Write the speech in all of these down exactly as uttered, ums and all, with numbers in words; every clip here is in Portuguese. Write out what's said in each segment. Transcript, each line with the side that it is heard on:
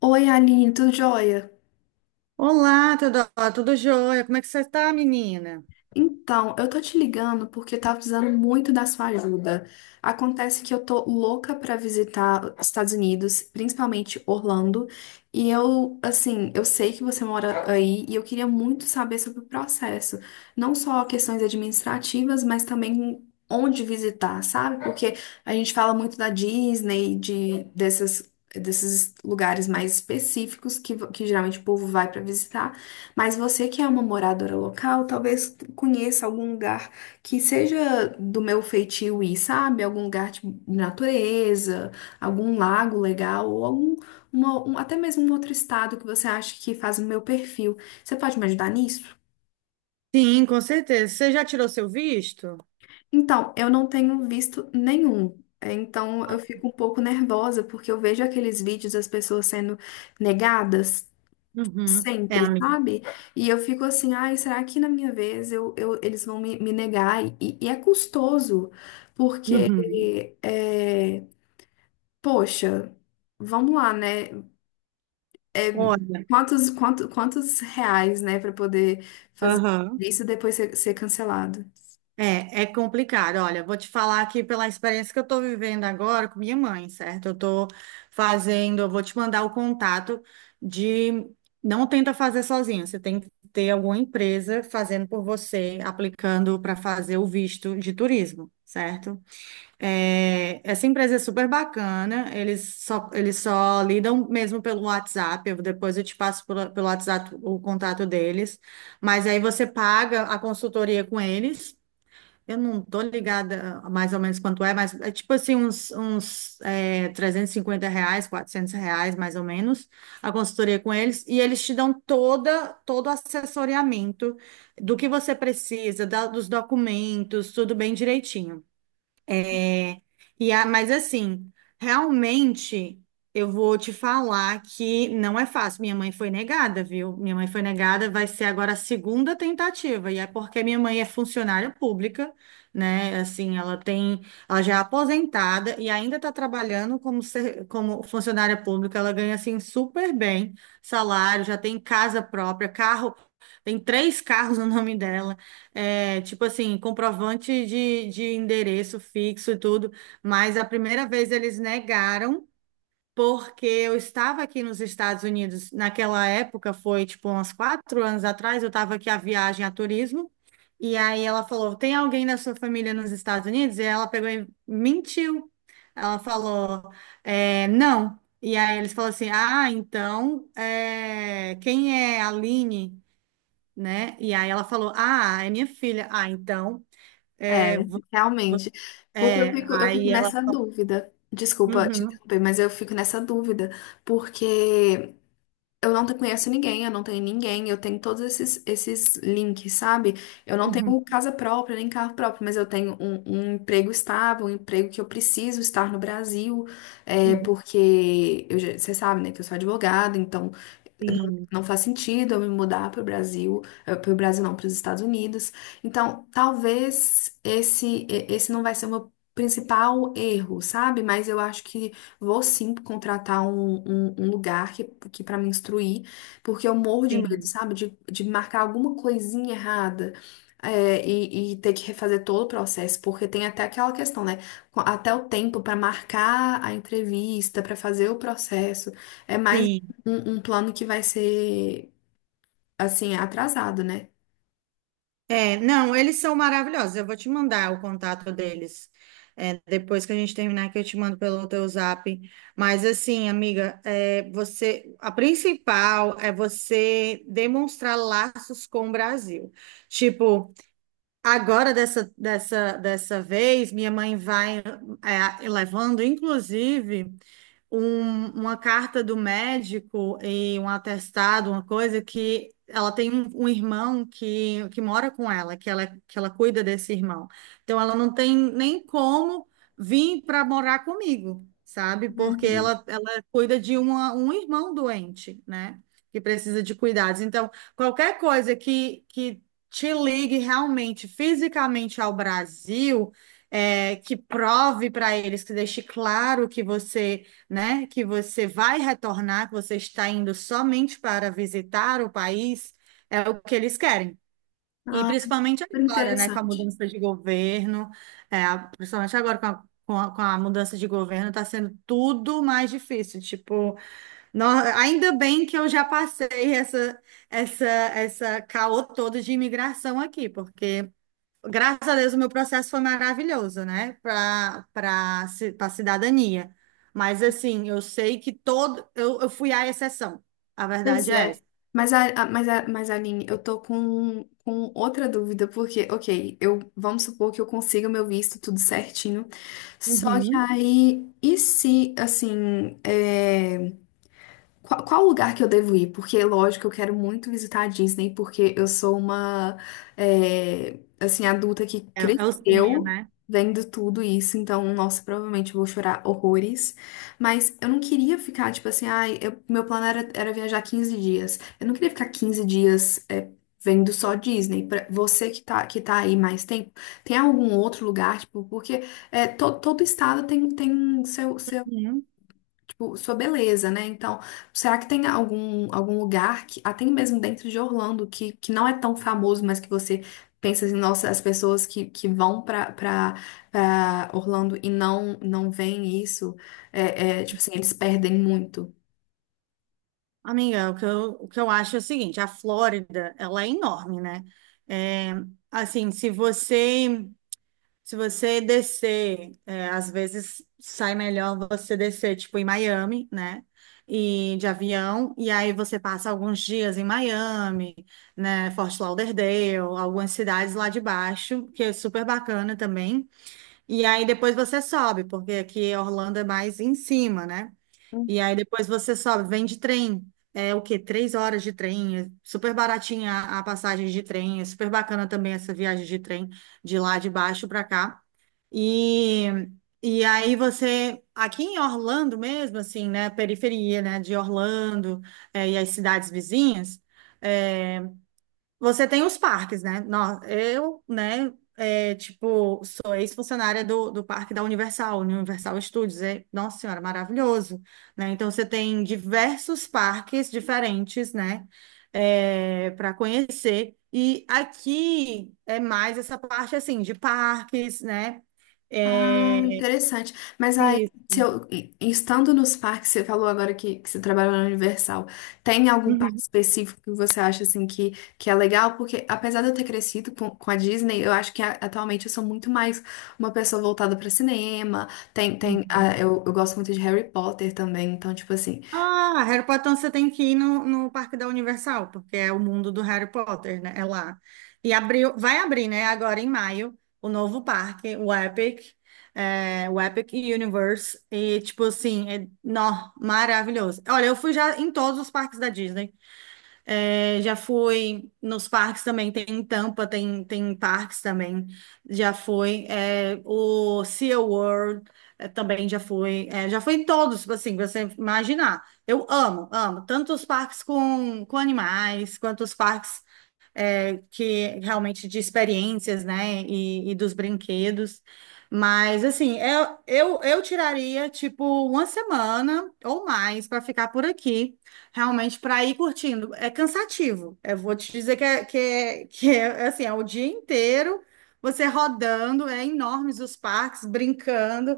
left: Oi, Aline, tudo jóia?
right: Olá, Teodoro, tudo jóia? Como é que você tá, menina?
left: Então, eu tô te ligando porque eu tava precisando muito da sua ajuda. Acontece que eu tô louca pra visitar os Estados Unidos, principalmente Orlando, e eu, assim, eu sei que você mora aí e eu queria muito saber sobre o processo, não só questões administrativas, mas também onde visitar, sabe? Porque a gente fala muito da Disney, de dessas desses lugares mais específicos que, que geralmente o povo vai pra visitar. Mas você que é uma moradora local, talvez conheça algum lugar que seja do meu feitio ir, sabe? Algum lugar de natureza, algum lago legal, ou algum, uma- um- até mesmo um outro estado que você acha que faz o meu perfil. Você pode me ajudar nisso?
right: Sim, com certeza. Você já tirou seu visto?
left: Então, eu não tenho visto nenhum. É, então, eu fico um pouco nervosa porque eu vejo aqueles vídeos das pessoas sendo negadas.
right: Uhum. É,
left: Sempre,
right: amiga.
left: sabe? E eu fico assim, ai, será que na minha vez eu, eu, eles vão me, me negar? E, e é custoso, porque,
right: Uhum.
left: é, poxa, vamos lá, né?
right: Olha,
left: Quantos, quanto, quantos reais, né, para poder fazer
right: aham.
left: isso e depois ser, ser cancelado?
right: é, é complicado. Olha, vou te falar aqui pela experiência que eu estou vivendo agora com minha mãe, certo? Eu estou fazendo, eu vou te mandar o contato de. Não tenta fazer sozinho, você tem que ter alguma empresa fazendo por você, aplicando para fazer o visto de turismo, certo? É, essa empresa é super bacana, eles só, eles só lidam mesmo pelo WhatsApp, eu- depois eu te passo pelo, pelo WhatsApp o contato deles, mas aí você paga a consultoria com eles. Eu não tô ligada mais ou menos quanto é, mas é tipo assim uns, uns é, trezentos e cinquenta reais, quatrocentos reais mais ou menos, a consultoria com eles, e eles te dão toda, todo o assessoramento do que você precisa, da- dos documentos, tudo bem direitinho. É, e a, mas assim, realmente eu vou te falar que não é fácil. Minha mãe foi negada, viu? Minha mãe foi negada, vai ser agora a segunda tentativa, e é porque minha mãe é funcionária pública, né? Assim, ela tem, ela já é aposentada e ainda está trabalhando como, ser- como funcionária pública. Ela ganha assim super bem salário, já tem casa própria, carro, tem três carros no nome dela. É, tipo assim, comprovante de, de endereço fixo e tudo, mas a primeira vez eles negaram, porque eu estava aqui nos Estados Unidos, naquela época, foi tipo uns quatro anos atrás, eu estava aqui a viagem a turismo. E aí ela falou: Tem alguém da sua família nos Estados Unidos? E ela pegou e mentiu. Ela falou: é, não. E aí eles falaram assim: Ah, então, é, quem é a Aline? Né? E aí ela falou: Ah, é minha filha. Ah, então.
left: É,
right: É, vo-
left: realmente. Porque eu
right: é.
left: fico, eu fico
right: Aí ela.
left: nessa dúvida. Desculpa te
right: Uhum,
left: interromper, mas eu fico nessa dúvida, porque. Eu não te- Conheço ninguém, eu não tenho ninguém, eu tenho todos esses, esses links, sabe? Eu não
right: uhum,
left: tenho casa própria, nem carro próprio, mas eu tenho um, um emprego estável, um emprego que eu preciso estar no Brasil, é,
right: uhum.
left: porque eu já- você sabe, né, que eu sou advogada, então não
right: Sim,
left: não faz sentido eu me mudar para o Brasil, para o Brasil não, para os Estados Unidos. Então, talvez esse e- esse não vai ser o meu principal erro, sabe? Mas eu acho que vou sim contratar um, um, um lugar que, que para me instruir, porque eu morro de medo,
right: sim,
left: sabe? De, de marcar alguma coisinha errada. É, e, e ter que refazer todo o processo, porque tem até aquela questão, né? Até o tempo para marcar a entrevista, para fazer o processo. É mais
right: sim.
left: um, um plano que vai ser, assim, atrasado, né?
right: É, não, eles são maravilhosos. Eu vou te mandar o contato deles. É, depois que a gente terminar, que eu te mando pelo teu zap. Mas assim, amiga, é, você, a principal é você demonstrar laços com o Brasil. Tipo, agora, dessa, dessa, dessa vez, minha mãe vai é, levando, inclusive um- uma carta do médico e um atestado, uma coisa que ela tem um, um irmão que, que mora com ela, que ela, que ela cuida desse irmão. Então ela não tem nem como vir para morar comigo, sabe? Porque
left: Uhum.
right: ela, ela cuida de uma, um irmão doente, né? Que precisa de cuidados. Então, qualquer coisa que, que te ligue realmente fisicamente ao Brasil, é, que prove para eles, que deixe claro que você né? Que você vai retornar, que você está indo somente para visitar o país, é o que eles querem. E
left: Ah,
right: principalmente
left: super
right: agora, né? Com a
left: interessante.
right: mudança de governo, é, a- principalmente agora com a, com a, com a mudança de governo, está sendo tudo mais difícil. Tipo, nó- ainda bem que eu já passei essa, essa, essa caô todo de imigração aqui, porque graças a Deus, o meu processo foi maravilhoso, né? Para para para cidadania. Mas assim, eu sei que todo eu, eu fui a exceção. A
left: Pois
right: verdade é
left: é.
right: essa.
left: Mas, a, a- mas, a, mas, Aline, eu tô com, com outra dúvida, porque, ok, eu, vamos supor que eu consiga o meu visto tudo certinho, só que
right: Uhum.
left: aí, e se, assim, é, qual, qual lugar que eu devo ir? Porque, lógico, eu quero muito visitar a Disney, porque eu sou uma, é, assim, adulta que
right: É, é o sonho,
left: cresceu
right: né?
left: vendo tudo isso, então, nossa, provavelmente eu vou chorar horrores. Mas eu não queria ficar, tipo assim, ai, eu- meu plano era, era viajar quinze dias. Eu não queria ficar quinze dias, é, vendo só Disney. Pra você que tá, que tá aí mais tempo, tem algum outro lugar, tipo, porque é, to- todo estado tem, tem seu
right: Uhum.
left: tipo, sua beleza, né? Então, será que tem algum, algum lugar que, até mesmo dentro de Orlando, que, que não é tão famoso, mas que você pensa assim, nossa, as pessoas que, que vão pra, pra, pra Orlando e não, não veem isso, é, é, tipo assim, eles perdem muito.
right: Amiga, o que eu, o que eu acho é o seguinte, a Flórida, ela é enorme, né? É, assim, se você Se você descer, é, às vezes sai melhor você descer, tipo, em Miami, né? E de avião, e aí você passa alguns dias em Miami, né? Fort Lauderdale, algumas cidades lá de baixo, que é super bacana também. E aí depois você sobe, porque aqui Orlando é mais em cima, né? E aí depois você sobe, vem de trem. É o quê? Três horas de trem. É super baratinha a a passagem de trem. É super bacana também essa viagem de trem de lá de baixo para cá. E, e aí você, Aqui em Orlando mesmo, assim, né? Periferia, né? De Orlando, é, e as cidades vizinhas. É, você tem os parques, né? Nó- eu, né, é, tipo, sou ex-funcionária do, do parque da Universal, Universal Studios. É, nossa senhora, maravilhoso, né? Então, você tem diversos parques diferentes, né, para conhecer. E aqui é mais essa parte, assim, de parques, né?
left: Ah,
right: É,
left: interessante. Mas aí,
right: isso.
left: se eu, e- estando nos parques, você falou agora que, que você trabalhou na Universal, tem algum parque
right: Uhum.
left: específico que você acha assim que, que é legal? Porque apesar de eu ter crescido com, com a Disney, eu acho que a- atualmente eu sou muito mais uma pessoa voltada para cinema. Tem, tem,
right: Uhum.
left: ah, eu, eu gosto muito de Harry Potter também, então, tipo assim,
right: Ah, Harry Potter, então você tem que ir no, no Parque da Universal, porque é o mundo do Harry Potter, né? É lá. E abriu, vai abrir, né? Agora em maio, o novo parque, o Epic, é, o Epic Universe. E, tipo assim, é, nó, maravilhoso. Olha, eu fui já em todos os parques da Disney. É, já fui nos parques também, tem em Tampa, tem, tem parques também, já fui. É, o SeaWorld é, também já fui. É, já fui em todos, tipo assim, pra você imaginar. Eu amo, amo. Tanto os parques com, com animais, quanto os parques é, que realmente de experiências, né, e, e dos brinquedos. Mas, assim, eu, eu, eu tiraria, tipo, uma semana ou mais para ficar por aqui, realmente para ir curtindo. É cansativo, eu vou te dizer que é, que é, que é, assim, é o dia inteiro você rodando, é enormes os parques, brincando.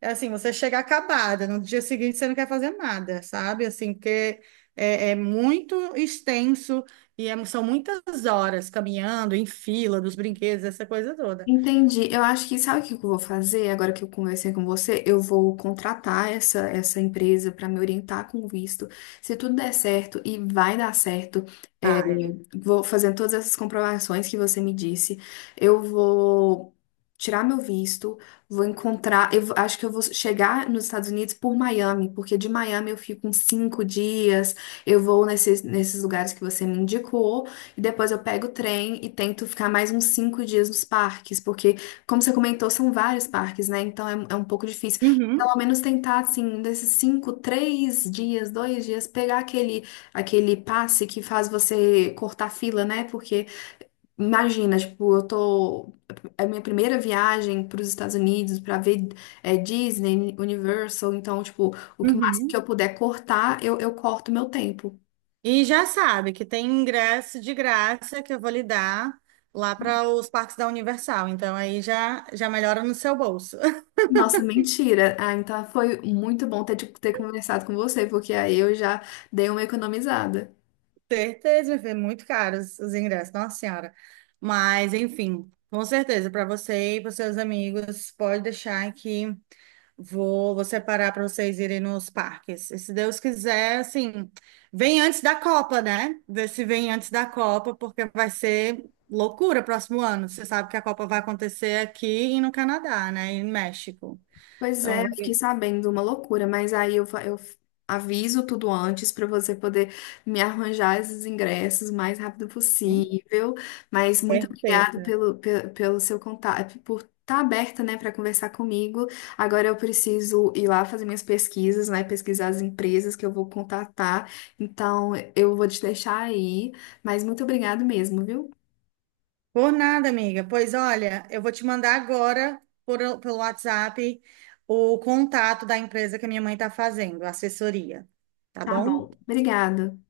right: É assim, você chega acabada, no dia seguinte você não quer fazer nada, sabe? Assim, porque é, é muito extenso e é- são muitas horas caminhando em fila dos brinquedos, essa coisa toda.
left: entendi. Eu acho que sabe o que eu vou fazer agora que eu conversei com você? Eu vou contratar essa, essa empresa para me orientar com o visto. Se tudo der certo, e vai dar certo, é,
right: Vai.
left: vou fazendo todas essas comprovações que você me disse. Eu vou tirar meu visto, vou encontrar. Eu vou- acho que eu vou chegar nos Estados Unidos por Miami, porque de Miami eu fico uns cinco dias. Eu vou nesses, nesses lugares que você me indicou, e depois eu pego o trem e tento ficar mais uns cinco dias nos parques, porque, como você comentou, são vários parques, né? Então é, é um pouco difícil.
right: Uhum,
left: Pelo menos tentar, assim, um desses cinco, três dias, dois dias, pegar aquele. Aquele passe que faz você cortar fila, né? Porque imagina, tipo, eu tô. É a minha primeira viagem para os Estados Unidos para ver é, Disney, Universal. Então, tipo, o que mais que
right: uhum.
left: eu puder cortar, eu, eu corto meu tempo.
right: E já sabe que tem ingresso de graça que eu vou lhe dar lá para os parques da Universal. Então aí já, já melhora no seu bolso.
left: Nossa, mentira. Ah, então foi muito bom ter, tipo, ter conversado com você, porque aí eu já dei uma economizada.
right: Certeza, meu filho, muito caros os ingressos, nossa senhora. Mas enfim, com certeza, para você e para seus amigos, pode deixar que Vou, vou separar para vocês irem nos parques. E se Deus quiser, assim, vem antes da Copa, né? Vê se vem antes da Copa, porque vai ser loucura próximo ano. Você sabe que a Copa vai acontecer aqui e no Canadá, né? E no México.
left: Pois é,
right: Então,
left: eu fiquei
right: vai...
left: sabendo uma loucura, mas aí eu, fa- eu aviso tudo antes para você poder me arranjar esses ingressos o mais rápido
right: Hum,
left: possível. Mas muito obrigado
right: certeza.
left: pelo, pe- pelo, seu contato, por estar aberta, né, para conversar comigo. Agora eu preciso ir lá fazer minhas pesquisas, né, pesquisar as empresas que eu vou contatar. Então eu vou te deixar aí, mas muito obrigado mesmo, viu?
right: Por nada, amiga. Pois olha, eu vou te mandar agora por, pelo WhatsApp o contato da empresa que a minha mãe está fazendo, a assessoria. Tá
left: Tá
right: bom?
left: bom, obrigada.